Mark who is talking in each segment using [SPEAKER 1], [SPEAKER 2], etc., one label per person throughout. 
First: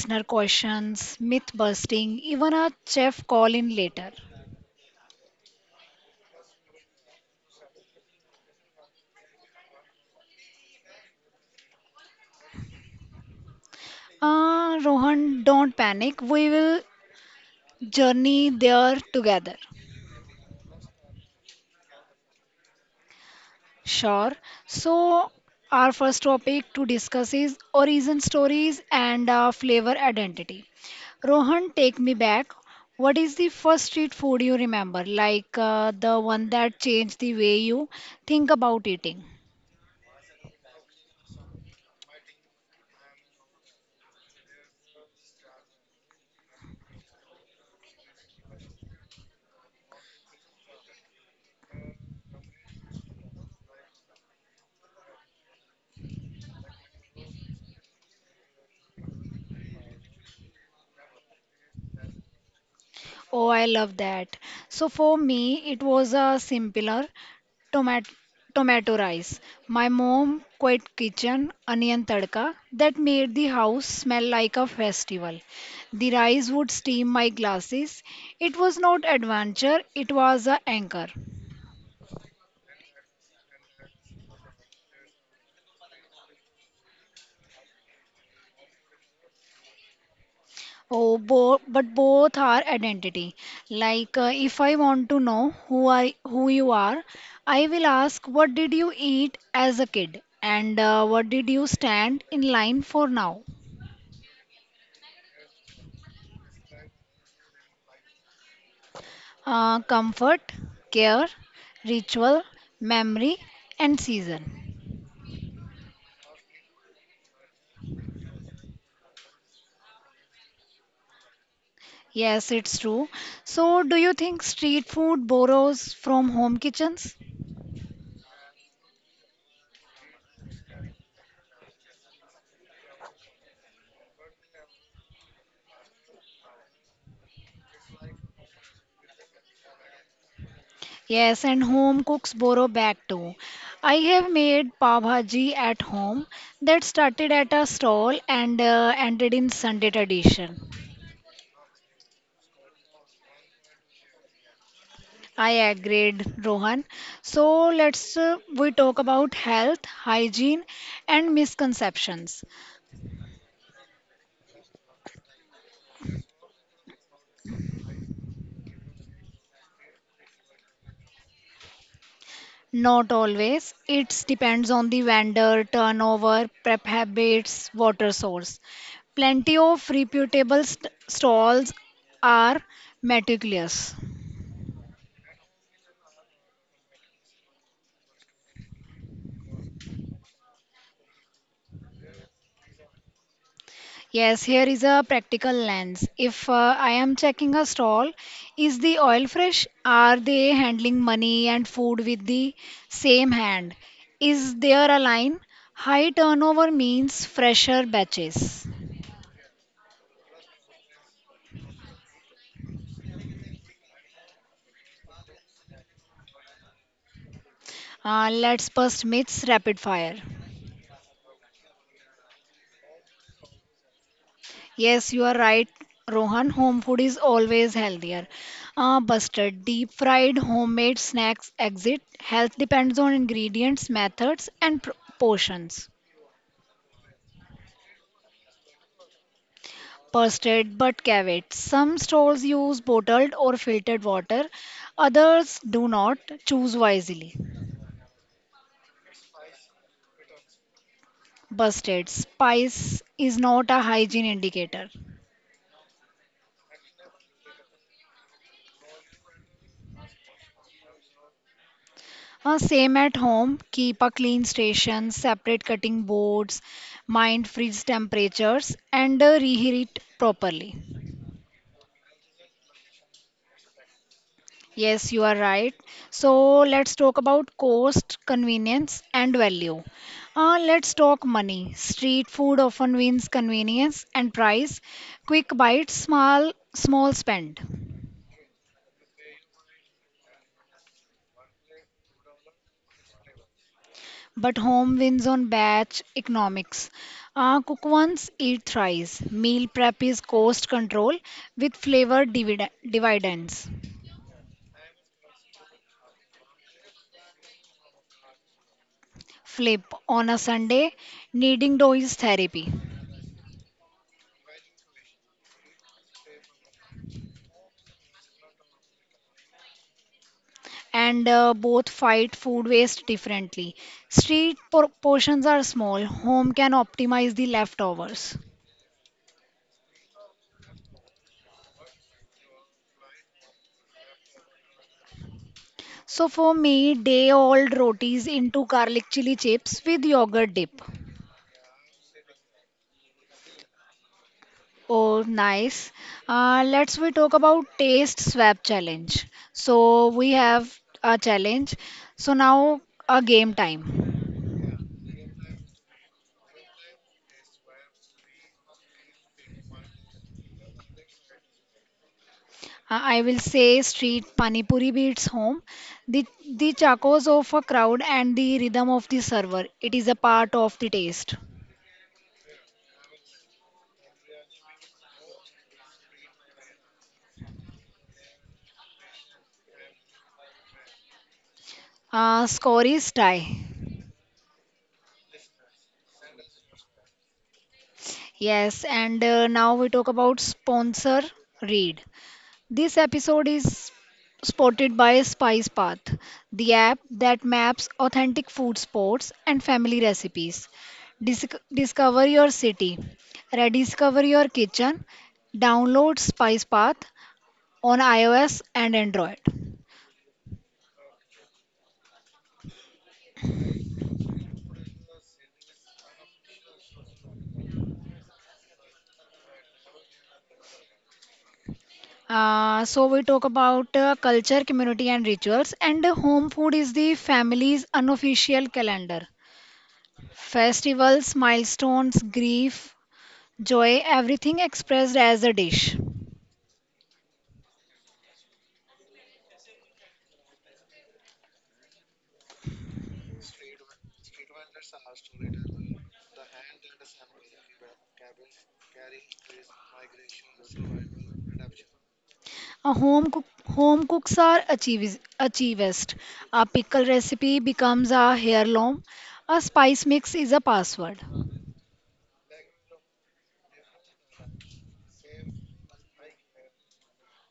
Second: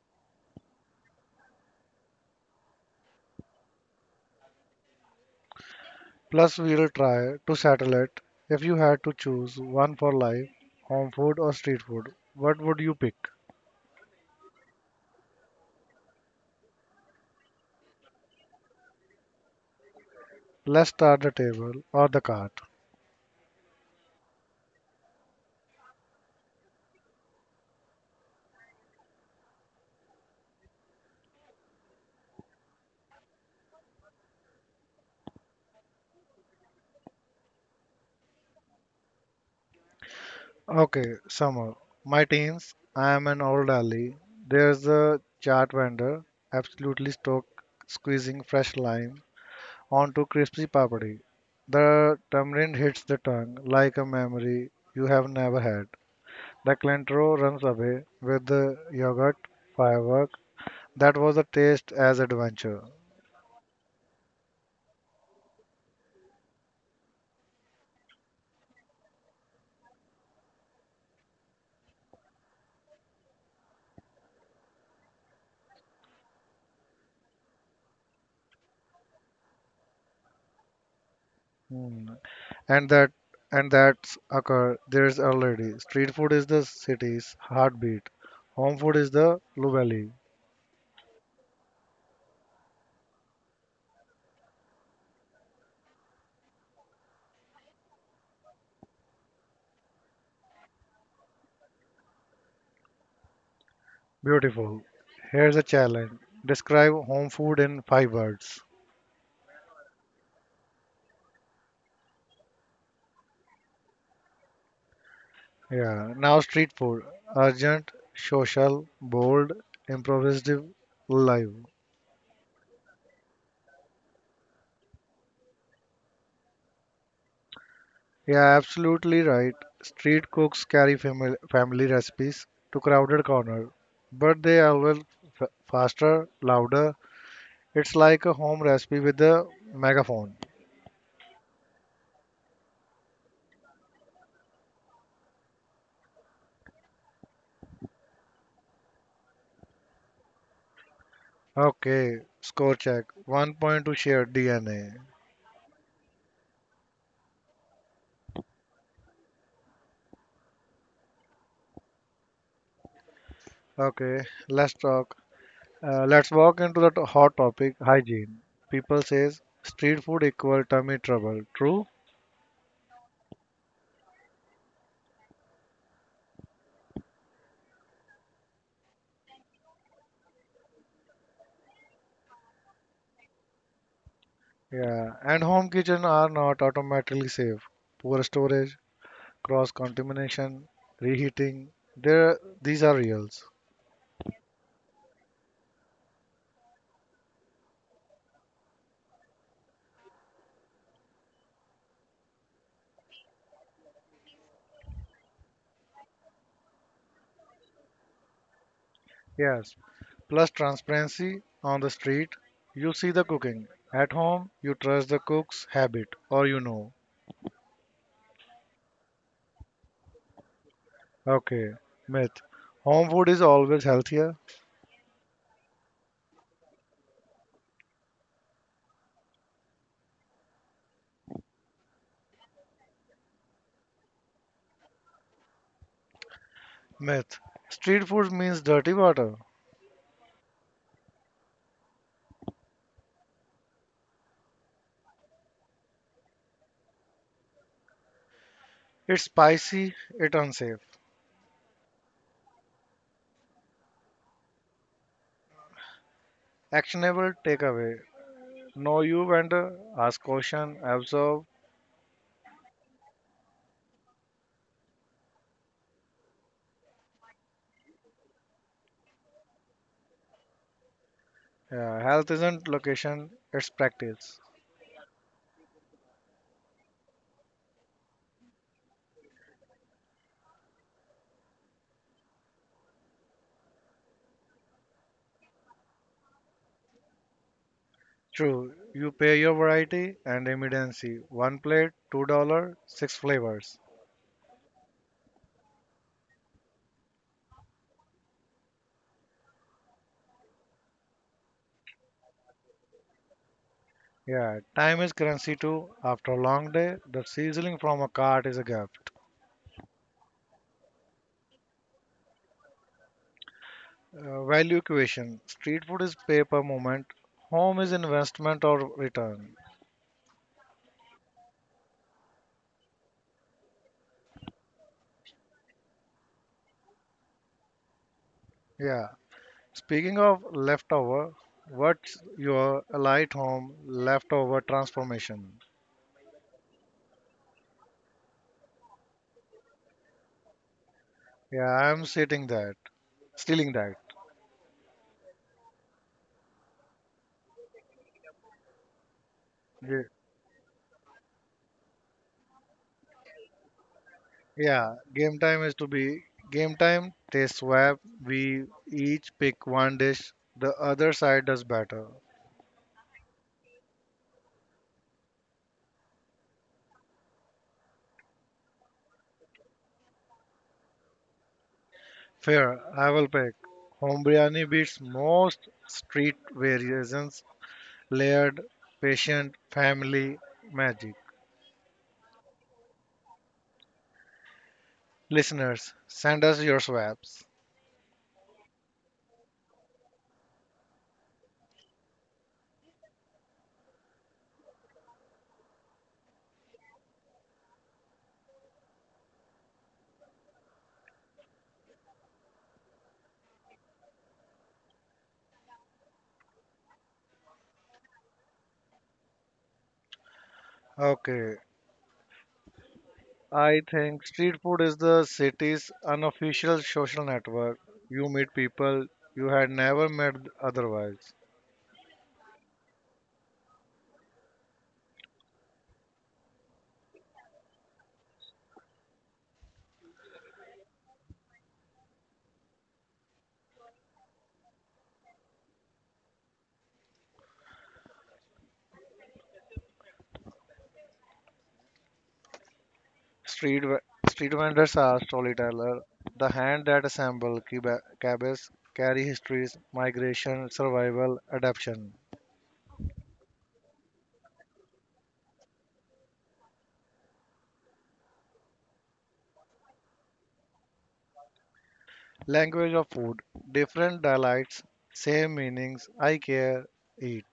[SPEAKER 1] listener questions, myth busting, even a chef call in later.
[SPEAKER 2] Plus, we'll try to settle it. If you had to choose one for life, home food or street food, what would you pick?
[SPEAKER 1] Rohan, don't panic. We will journey there together.
[SPEAKER 2] Let's start the table or the cart.
[SPEAKER 1] Sure. So, our first topic to discuss is origin stories and flavor identity. Rohan, take me back. What is the first street food you remember? Like the one that changed the way you think about eating?
[SPEAKER 2] Okay, Summer. My teens, I am an old alley. There's a chaat vendor, absolutely stoked, squeezing fresh lime onto crispy papadi. The tamarind hits the tongue like a memory you have never had. The cilantro runs away with the yogurt, fireworks. That was a taste as adventure.
[SPEAKER 1] Oh, I love that. So for me, it was a simpler tomato tomato rice. My mom quit kitchen onion tadka that made the house smell like a festival. The rice would steam my glasses. It was not adventure, it was a anchor.
[SPEAKER 2] Hmm. And that and that's occur there's already. Street food is the city's heartbeat. Home food is the Lubelli.
[SPEAKER 1] Oh, bo but both are identity. Like if I want to know who you are, I will ask what did you eat as a kid and what did you stand in line for now?
[SPEAKER 2] Beautiful. Here's a challenge. Describe home food in five words.
[SPEAKER 1] Comfort, care, ritual, memory, and season.
[SPEAKER 2] Yeah. Now street food. Urgent, social, bold, improvisative, live.
[SPEAKER 1] Yes, it's true. So, do you think street food borrows from home kitchens?
[SPEAKER 2] Yeah, absolutely right. Street cooks carry family recipes to crowded corners, but they are well faster, louder. It's like a home recipe with a megaphone.
[SPEAKER 1] Yes, and home cooks borrow back too. I have made pav bhaji at home that started at a stall and ended in Sunday tradition.
[SPEAKER 2] Okay, score check. One point to share DNA.
[SPEAKER 1] I agreed, Rohan. So let's we talk about health, hygiene, and misconceptions.
[SPEAKER 2] Okay, let's talk. Let's walk into the hot topic, hygiene. People says street food equal tummy trouble. True?
[SPEAKER 1] Not always. It depends on the vendor, turnover, prep habits, water source. Plenty of reputable stalls are meticulous.
[SPEAKER 2] Yeah, and home kitchen are not automatically safe. Poor storage, cross-contamination, reheating. There, these are reals.
[SPEAKER 1] Yes, here is a practical lens. If I am checking a stall, is the oil fresh? Are they handling money and food with the same hand? Is there a line? High turnover means fresher batches.
[SPEAKER 2] Yes. Plus transparency on the street, you see the cooking. At home, you trust the cook's habit or you know.
[SPEAKER 1] Let's bust myths rapid fire.
[SPEAKER 2] Okay. Myth. Home food is always healthier.
[SPEAKER 1] Yes, you are right, Rohan. Home food is always healthier. Busted, deep fried, homemade snacks exit. Health depends on ingredients, methods, and portions.
[SPEAKER 2] Myth. Street food means dirty water.
[SPEAKER 1] Posted but caveat. Some stores use bottled or filtered water, others do not. Choose wisely.
[SPEAKER 2] It's spicy, it's unsafe.
[SPEAKER 1] Busted. Spice is not a hygiene indicator.
[SPEAKER 2] Actionable takeaway. Know you vendor, ask question, observe.
[SPEAKER 1] Same at home. Keep a clean station, separate cutting boards, mind freeze temperatures, and reheat properly.
[SPEAKER 2] Yeah, health isn't location, it's practice.
[SPEAKER 1] Yes, you are right. So let's talk about cost, convenience, and value. Let's talk money. Street food often wins convenience and price. Quick bites, small spend.
[SPEAKER 2] True, you pay your variety and immediacy. One plate, $2, six flavors.
[SPEAKER 1] But home wins on batch economics. Cook once, eat thrice. Meal prep is cost control with flavor dividends.
[SPEAKER 2] Yeah, time is currency too. After a long day, the sizzling from a cart is a gift.
[SPEAKER 1] Flip on a Sunday, kneading dough is therapy.
[SPEAKER 2] Value equation: street food is pay per moment, home is investment or return.
[SPEAKER 1] And both fight food waste differently. Street portions are small, home can optimize the leftovers.
[SPEAKER 2] Yeah. Speaking of leftover, what's your light home leftover transformation?
[SPEAKER 1] So for me, day old rotis into garlic chili chips with yogurt dip.
[SPEAKER 2] Yeah, I'm sitting that, stealing that.
[SPEAKER 1] Oh, nice. Let's we talk about taste swap challenge.
[SPEAKER 2] Yeah.
[SPEAKER 1] So we have a challenge. So now a game time.
[SPEAKER 2] Yeah, game time is to be game time. They swap. We each pick one dish. The other side does better.
[SPEAKER 1] I will say street panipuri beats home. The the chakos of a crowd and the rhythm of the server. It is a part of the taste.
[SPEAKER 2] Fair. I will pick. Home biryani beats most street variations. Layered, patient, family, magic.
[SPEAKER 1] Score is tie.
[SPEAKER 2] Listeners, send us your swaps.
[SPEAKER 1] Yes, and now we talk about sponsor read. This episode is spotted by Spice Path, the app that maps authentic food spots and family recipes. Discover your city, rediscover your kitchen. Download Spice Path on iOS and Android.
[SPEAKER 2] Okay. I think street food is the city's unofficial social network. You meet people you had never met otherwise.
[SPEAKER 1] So we talk about culture, community, and rituals. And home food is the family's unofficial calendar. Festivals, milestones, grief, joy, everything expressed as a dish.
[SPEAKER 2] Street ve- street vendors are storytellers. The hand that assemble cabbages carry histories, migration, survival, adaptation.
[SPEAKER 1] Home cooks are achievist. A pickle recipe becomes a heirloom. A spice mix is a password.
[SPEAKER 2] Language of food, different dialects, same meanings. I care, eat.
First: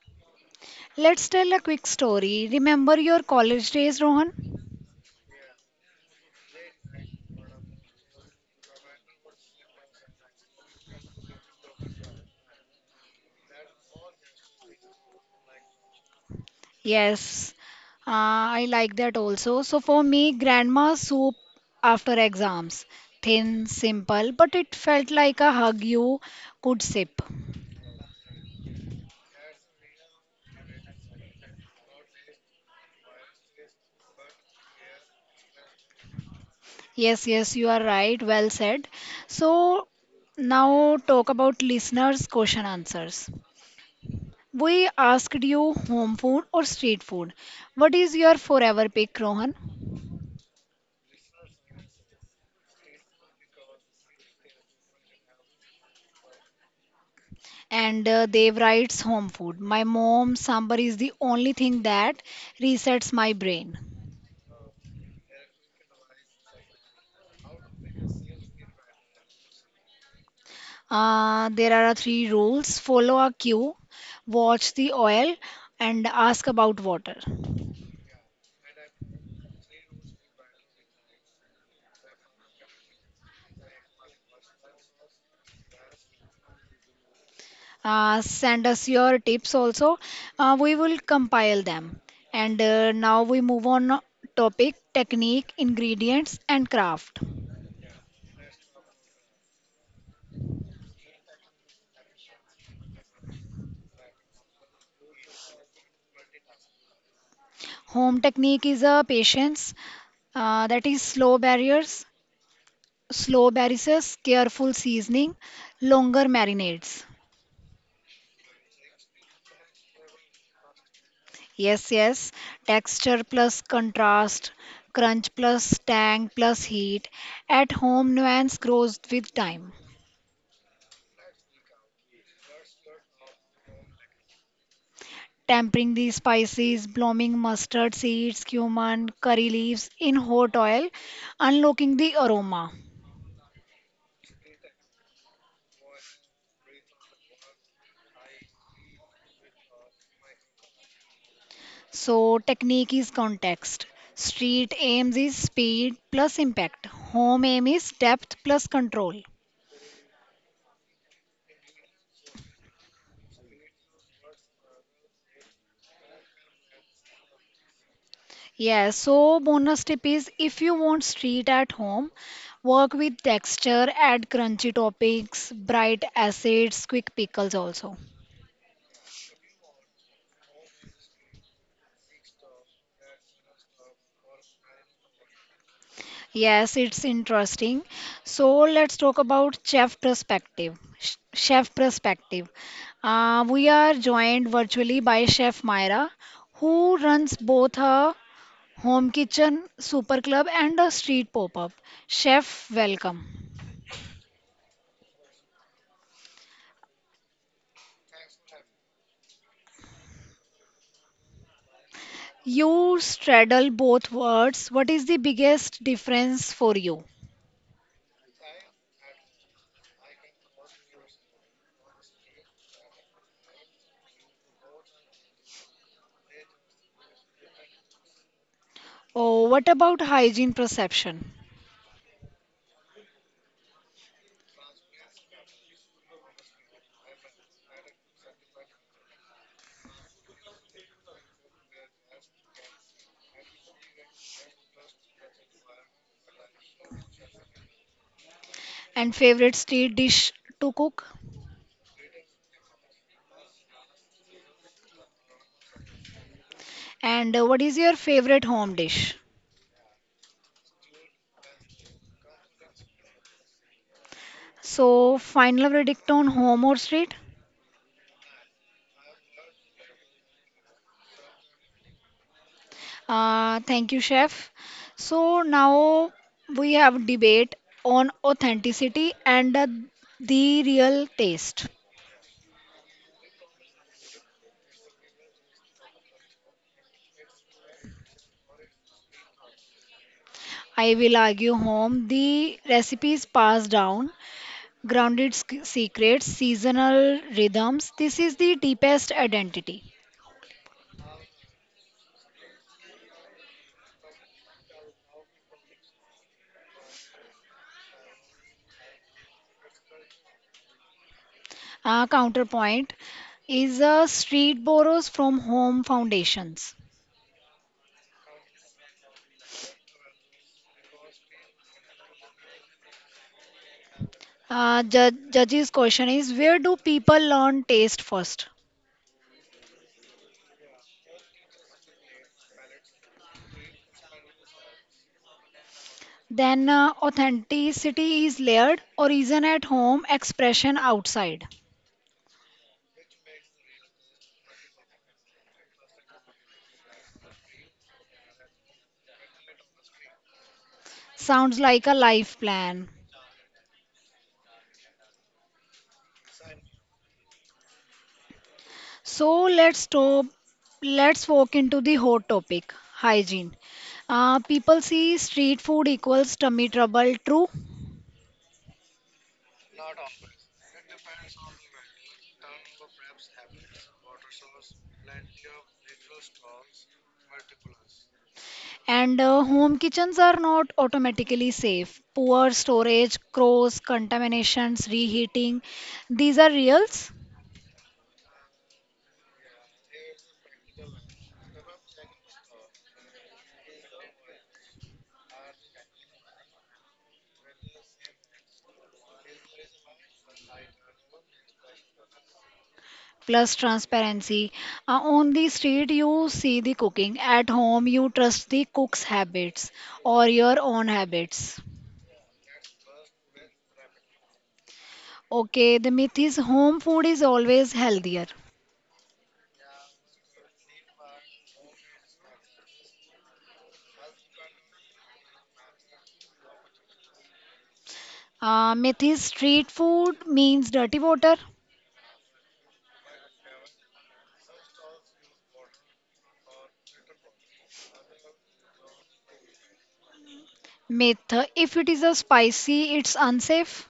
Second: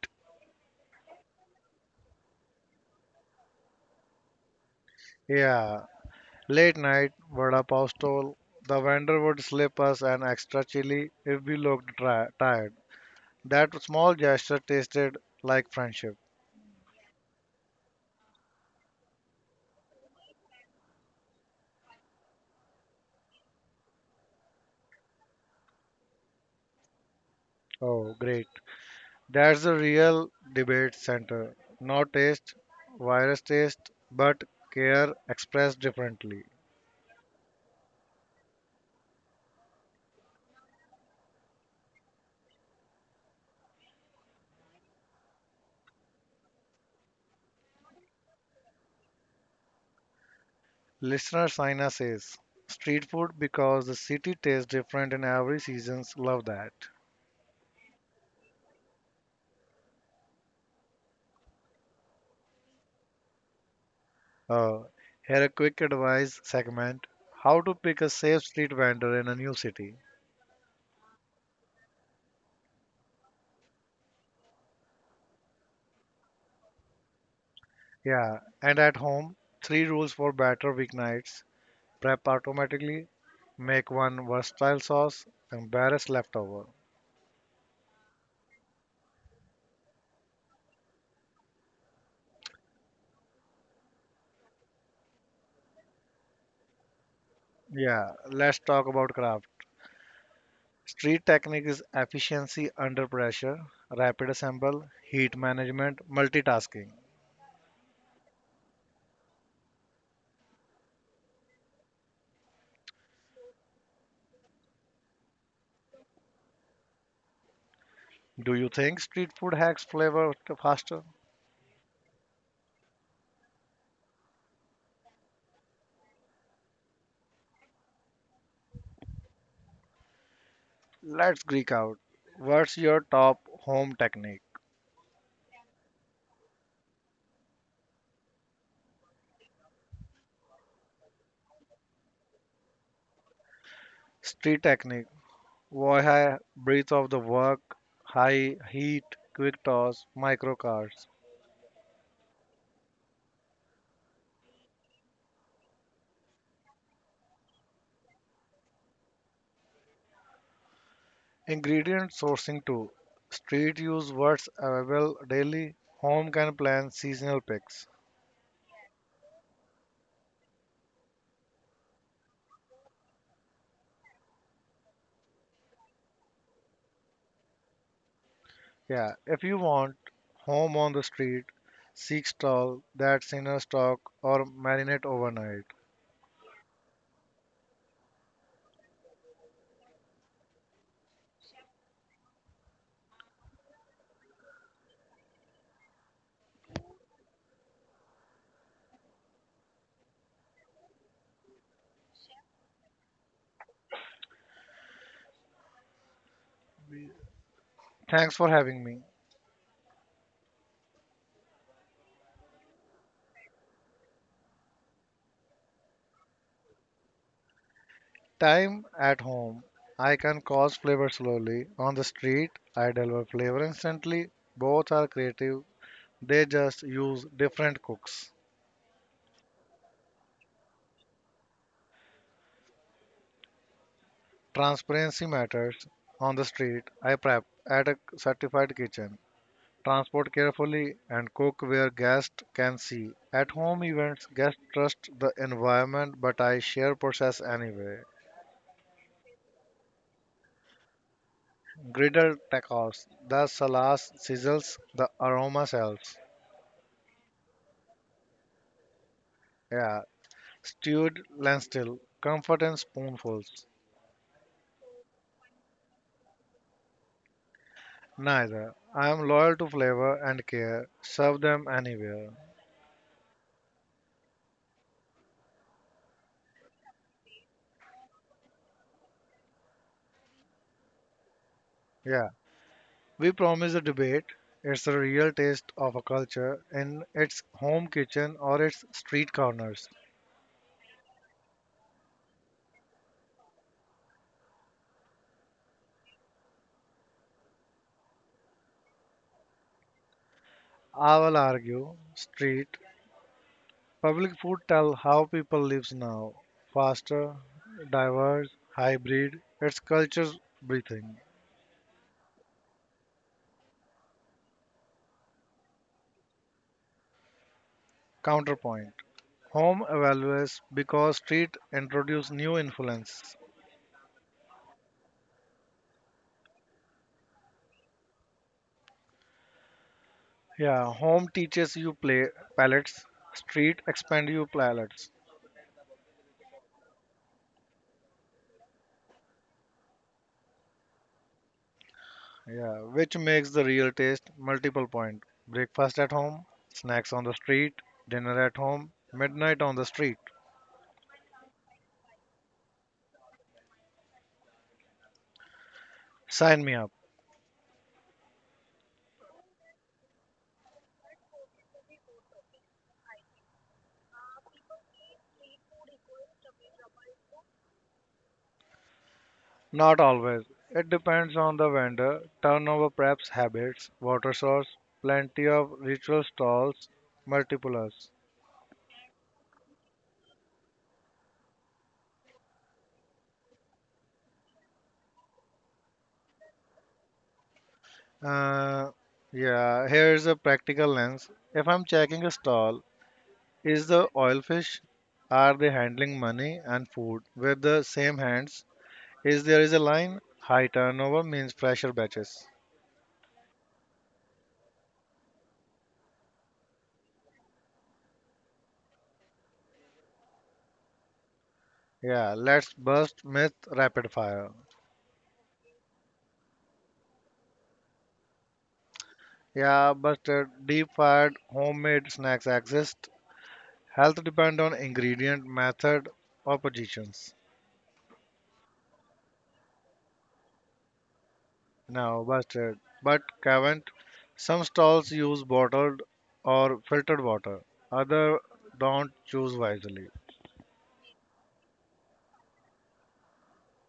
[SPEAKER 1] Let's tell a quick story. Remember your college days, Rohan?
[SPEAKER 2] Yeah. Late night vada pav stall. The vendor would slip us an extra chili if we looked tired. That small gesture tasted like friendship.
[SPEAKER 1] Yes, I like that also. So for me, grandma soup after exams. Thin, simple, but it felt like a hug you could sip.
[SPEAKER 2] Oh, great. That's a real debate center. Not taste, virus taste, but care expressed differently.
[SPEAKER 1] Yes, yes, you are right. Well said. So now talk about listeners' question answers. We asked you home food or street food. What is your forever pick, Rohan?
[SPEAKER 2] Listener Saina says, street food because the city tastes different in every seasons. Love that.
[SPEAKER 1] And Dev writes home food. My mom, sambar is the only thing that resets my brain.
[SPEAKER 2] Uh, Here a quick advice segment: how to pick a safe street vendor in a new city.
[SPEAKER 1] There are three rules follow a cue, watch the oil, and ask about water.
[SPEAKER 2] Yeah, and at home, three rules for better weeknights: prep automatically, make one versatile sauce, embarrass leftover.
[SPEAKER 1] Send us your tips also. We will compile them. And now we move on topic technique, ingredients, and craft.
[SPEAKER 2] Yeah, let's talk about craft. Street technique is efficiency under pressure, rapid assemble, heat management, multitasking.
[SPEAKER 1] Home technique is a patience, that is slow barriers, careful seasoning, longer marinades.
[SPEAKER 2] Do you think street food hacks flavor faster?
[SPEAKER 1] Yes, yes. Texture plus contrast, crunch plus tang plus heat. At home, nuance grows with time.
[SPEAKER 2] Let's geek out. What's your top home technique?
[SPEAKER 1] Tempering the spices, blooming mustard seeds, cumin, curry leaves in hot oil, unlocking the aroma.
[SPEAKER 2] Street technique. Why high breath of the work, high heat, quick toss, micro cards.
[SPEAKER 1] So, technique is context. Street aims is speed plus impact. Home aim is depth plus control.
[SPEAKER 2] Ingredient sourcing too. Street use what's available daily. Home can plan seasonal picks.
[SPEAKER 1] Yes. So bonus tip is if you want street at home, work with texture, add crunchy toppings, bright acids, quick pickles also.
[SPEAKER 2] Yeah, if you want home on the street, seek stall that's in a stock or marinate overnight.
[SPEAKER 1] Yes, it's interesting. So let's talk about chef perspective. Chef perspective. We are joined virtually by Chef Myra, who runs both her home kitchen super club and a street pop-up. Chef, welcome.
[SPEAKER 2] Thanks for having me.
[SPEAKER 1] You straddle both words. What is the biggest difference for you?
[SPEAKER 2] Time at home. I can cause flavor slowly. On the street, I deliver flavor instantly. Both are creative. They just use different cooks.
[SPEAKER 1] Oh, what about hygiene perception?
[SPEAKER 2] Transparency matters. On the street, I prep at a certified kitchen, transport carefully, and cook where guests can see. At home events, guests trust the environment, but I share process anyway.
[SPEAKER 1] And favorite street dish to cook?
[SPEAKER 2] Griddle tacos, the salas sizzles, the aroma sells.
[SPEAKER 1] And what is your favorite home dish?
[SPEAKER 2] Yeah, stewed lentil, comfort and spoonfuls.
[SPEAKER 1] So, final verdict on home or street?
[SPEAKER 2] Neither. I am loyal to flavor and care. Serve them anywhere.
[SPEAKER 1] Thank you, chef. So, now we have debate on authenticity and the real taste.
[SPEAKER 2] Yeah, we promise a debate. It's a real taste of a culture in its home kitchen or its street corners.
[SPEAKER 1] I will argue home. The recipes passed down grounded secrets, seasonal rhythms. This is the deepest identity.
[SPEAKER 2] I will argue street public food tell how people lives now. Faster, diverse, hybrid, its culture breathing.
[SPEAKER 1] Counterpoint is a street borrows from home foundations.
[SPEAKER 2] Counterpoint. Home evaluates because street introduce new influence.
[SPEAKER 1] Judge's question is where do people learn taste first?
[SPEAKER 2] Yeah, home teaches you play palettes, street expand you palettes.
[SPEAKER 1] Then authenticity is layered, origin at home, expression outside.
[SPEAKER 2] Yeah, which makes the real taste multiple point. Breakfast at home, snacks on the street, dinner at home, midnight on the street.
[SPEAKER 1] Sounds like a life plan.
[SPEAKER 2] Sign me up.
[SPEAKER 1] So let's stop. Let's walk into the hot topic, hygiene. People see street food equals tummy trouble, true,
[SPEAKER 2] Not always. It depends on the vendor, turnover preps habits, water source, plenty of ritual stalls, multiples.
[SPEAKER 1] and home kitchens are not automatically safe. Poor storage, cross contaminations, reheating, these are reals.
[SPEAKER 2] Uh, yeah, here's a practical lens. If I'm checking a stall, is the oil fish? Are they handling money and food with the same hands? Is there is a line? High turnover means fresher batches.
[SPEAKER 1] Plus transparency. On the street, you see the cooking. At home, you trust the cook's habits or your own habits.
[SPEAKER 2] Yeah, let's bust myth rapid fire.
[SPEAKER 1] Okay, the myth is home food is always healthier.
[SPEAKER 2] Yeah, busted deep fried homemade snacks exist. Health depend on ingredient, method, or positions.
[SPEAKER 1] Myth is street food means dirty water.
[SPEAKER 2] Now, busted. But Cavent, some stalls use bottled or filtered water. Other don't choose wisely.
[SPEAKER 1] Myth, if it is a spicy, it's unsafe.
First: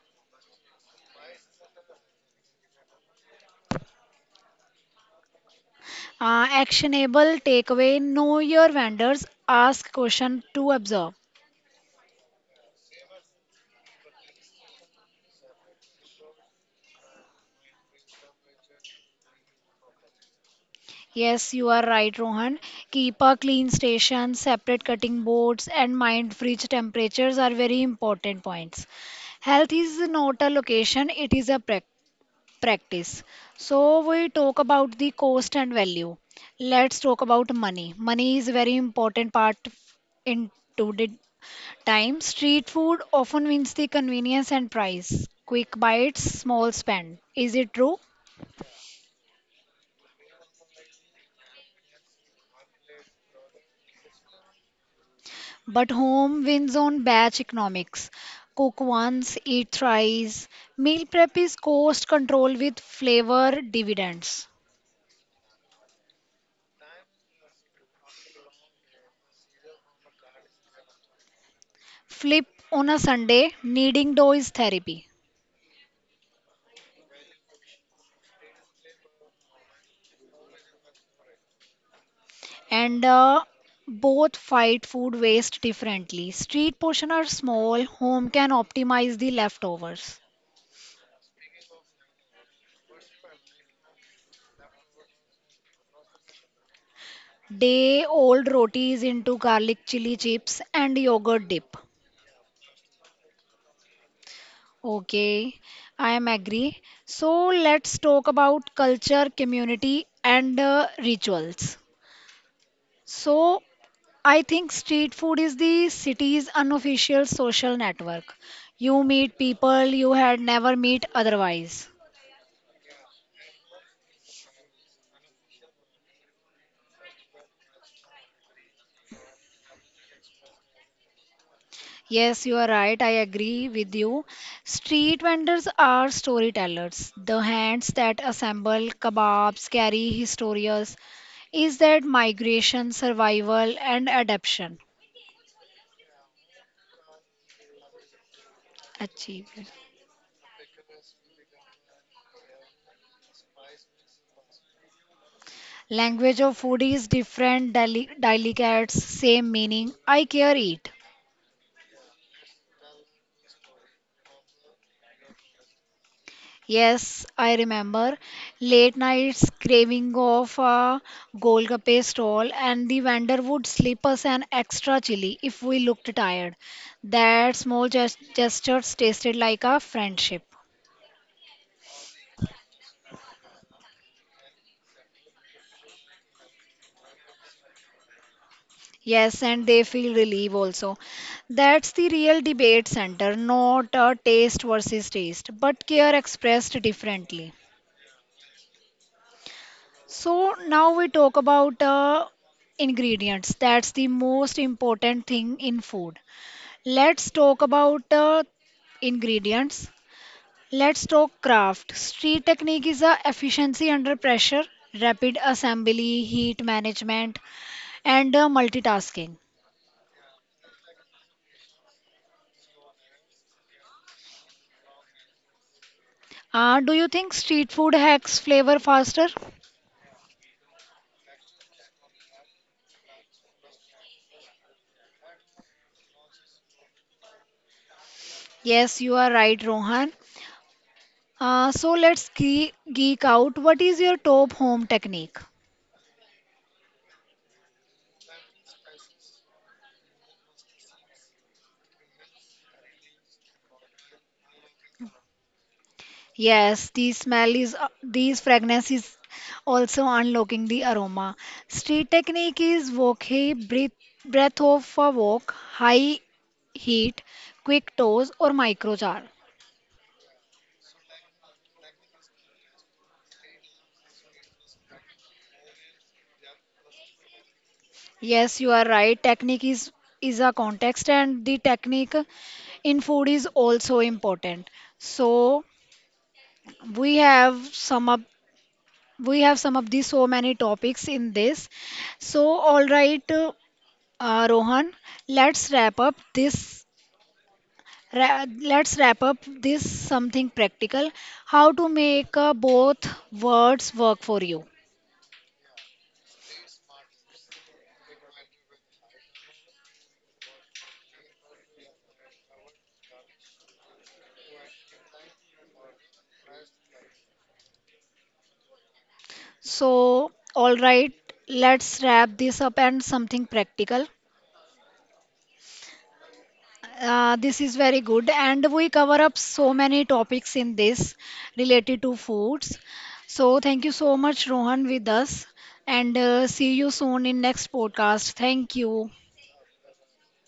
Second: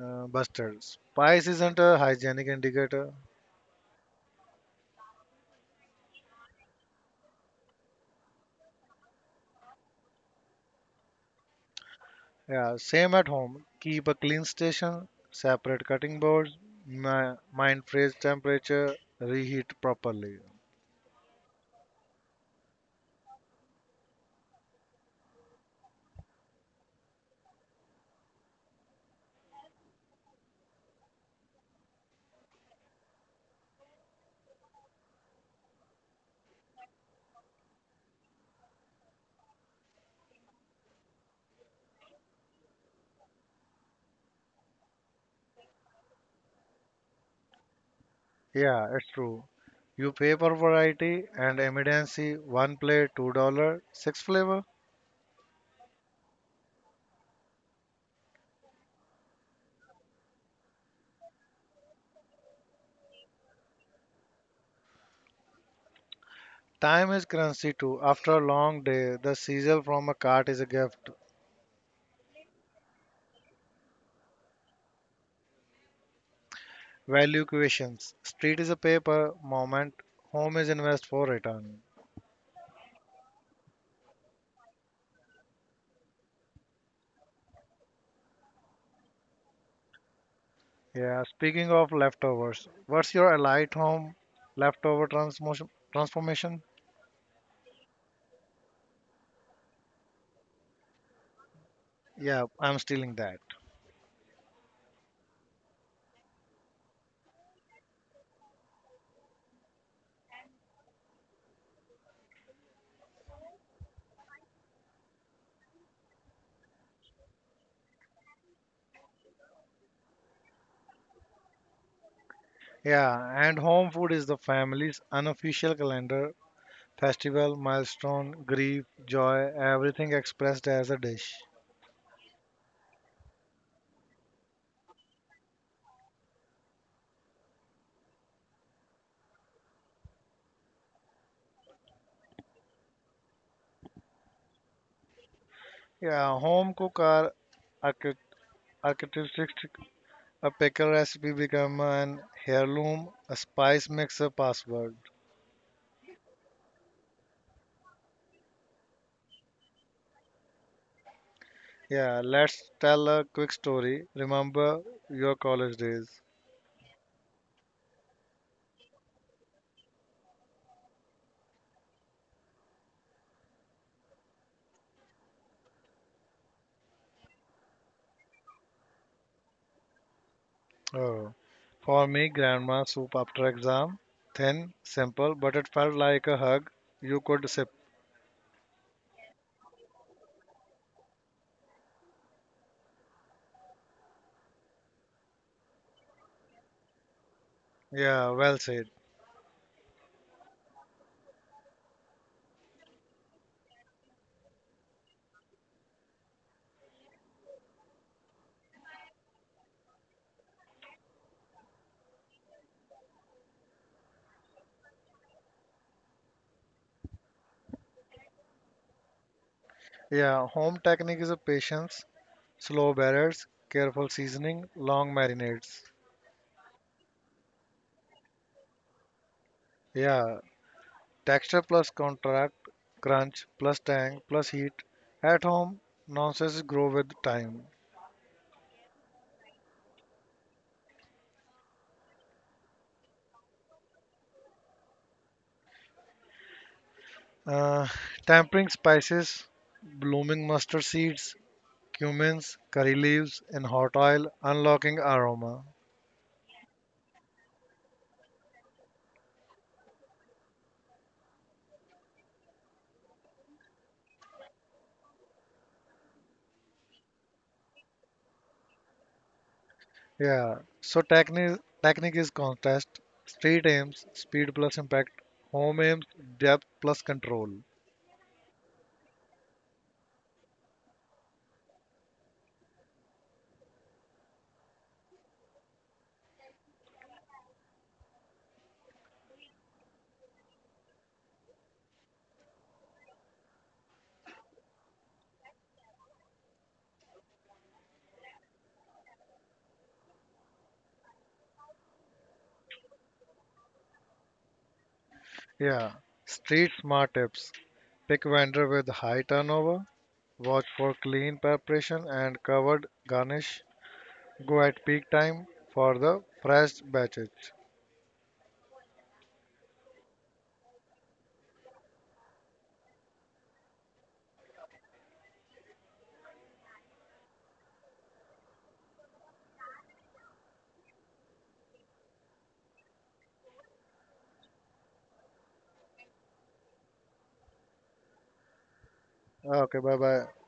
[SPEAKER 2] Busted. Spice isn't a hygienic indicator.
[SPEAKER 1] Actionable takeaway, know your vendors, ask question to observe.
[SPEAKER 2] Yeah, same at home. Keep a clean station, separate cutting boards, mind freeze temperature, reheat properly.
[SPEAKER 1] Yes, you are right, Rohan. Keep a clean station, separate cutting boards, and mind fridge temperatures are very important points. Health is not a location, it is a practice. So we talk about the cost and value. Let's talk about money. Money is very important part in today's time. Street food often wins the convenience and price. Quick bites, small spend. Is it true?
[SPEAKER 2] Yeah, it's true. You pay for variety and emergency. One plate, $2, six flavors.
[SPEAKER 1] But home wins on batch economics. Cook once, eat thrice. Meal prep is cost control with flavor dividends.
[SPEAKER 2] Time is currency too. After a long day, the cereal from a cart is a gift.
[SPEAKER 1] Flip on a Sunday, kneading dough is therapy.
[SPEAKER 2] Value equations. Street is a paper moment. Home is invest for return.
[SPEAKER 1] And both fight food waste differently. Street portion are small, home can optimize the leftovers.
[SPEAKER 2] Yeah, speaking of leftovers, what's your light home leftover transformation?
[SPEAKER 1] Day old rotis into garlic chili chips and yogurt dip.
[SPEAKER 2] Yeah, I'm stealing that.
[SPEAKER 1] Okay, I am agree. So let's talk about culture, community, and rituals. So I think street food is the city's unofficial social network. You meet people you had never meet otherwise.
[SPEAKER 2] Yeah, and home food is the family's unofficial calendar, festival, milestone, grief, joy, everything expressed as a dish.
[SPEAKER 1] Yes, you are right. I agree with you. Street vendors are storytellers. The hands that assemble kebabs carry histories. Is that migration, survival, and adaptation?
[SPEAKER 2] Yeah, home cook are archi- architects.
[SPEAKER 1] Achievement.
[SPEAKER 2] A pickle recipe become an heirloom. A spice mix a password.
[SPEAKER 1] Language of food is different, delicates, same meaning. I care it.
[SPEAKER 2] Yeah, let's tell a quick story. Remember your college days.
[SPEAKER 1] Yes, I remember late nights craving of a Golgappe stall, and the vendor would slip us an extra chili if we looked tired. That small gestures tasted like a friendship.
[SPEAKER 2] Oh, for me, grandma soup after exam. Thin, simple, but it felt like a hug. You could sip.
[SPEAKER 1] Yes, and they feel relief also. That's the real debate center, not a taste versus taste, but care expressed differently.
[SPEAKER 2] Yeah, well said.
[SPEAKER 1] So now we talk about ingredients. That's the most important thing in food. Let's talk about ingredients. Let's talk craft. Street technique is a efficiency under pressure, rapid assembly, heat management, and multitasking.
[SPEAKER 2] Yeah, home technique is a patience, slow batters, careful seasoning, long marinades.
[SPEAKER 1] Do you think street food hacks flavor faster?
[SPEAKER 2] Yeah, texture plus contract, crunch plus tang plus heat. At home, nonsense grow with time.
[SPEAKER 1] Yes, you are right, Rohan. So let's geek out. What is your top home technique?
[SPEAKER 2] Uh, Tampering spices, blooming mustard seeds, cumins, curry leaves, and hot oil, unlocking aroma.
[SPEAKER 1] Yes, the smell is these fragrance is also unlocking the aroma. Street technique is wokhe breath breath of a wok, high heat, quick toes or micro jar.
[SPEAKER 2] Yeah. So technique is contest, street aims, speed plus impact, home aims, depth plus control.
[SPEAKER 1] Yes, you are right. Technique is a context and the technique in food is also important. So we have some up we have some of the so many topics in this. So all right, Rohan, let's wrap up this Let's wrap up this something practical. How to make both words work for you.
[SPEAKER 2] Yeah. Street smart tips. Pick vendor with high turnover. Watch for clean preparation and covered garnish. Go at peak time for the fresh batches.
[SPEAKER 1] So, all right, let's wrap this up and something practical. This is very good, and we cover up so many topics in this related to foods. So, thank you so much, Rohan, with us, and see you soon in next podcast. Thank you.
[SPEAKER 2] Okay, bye bye.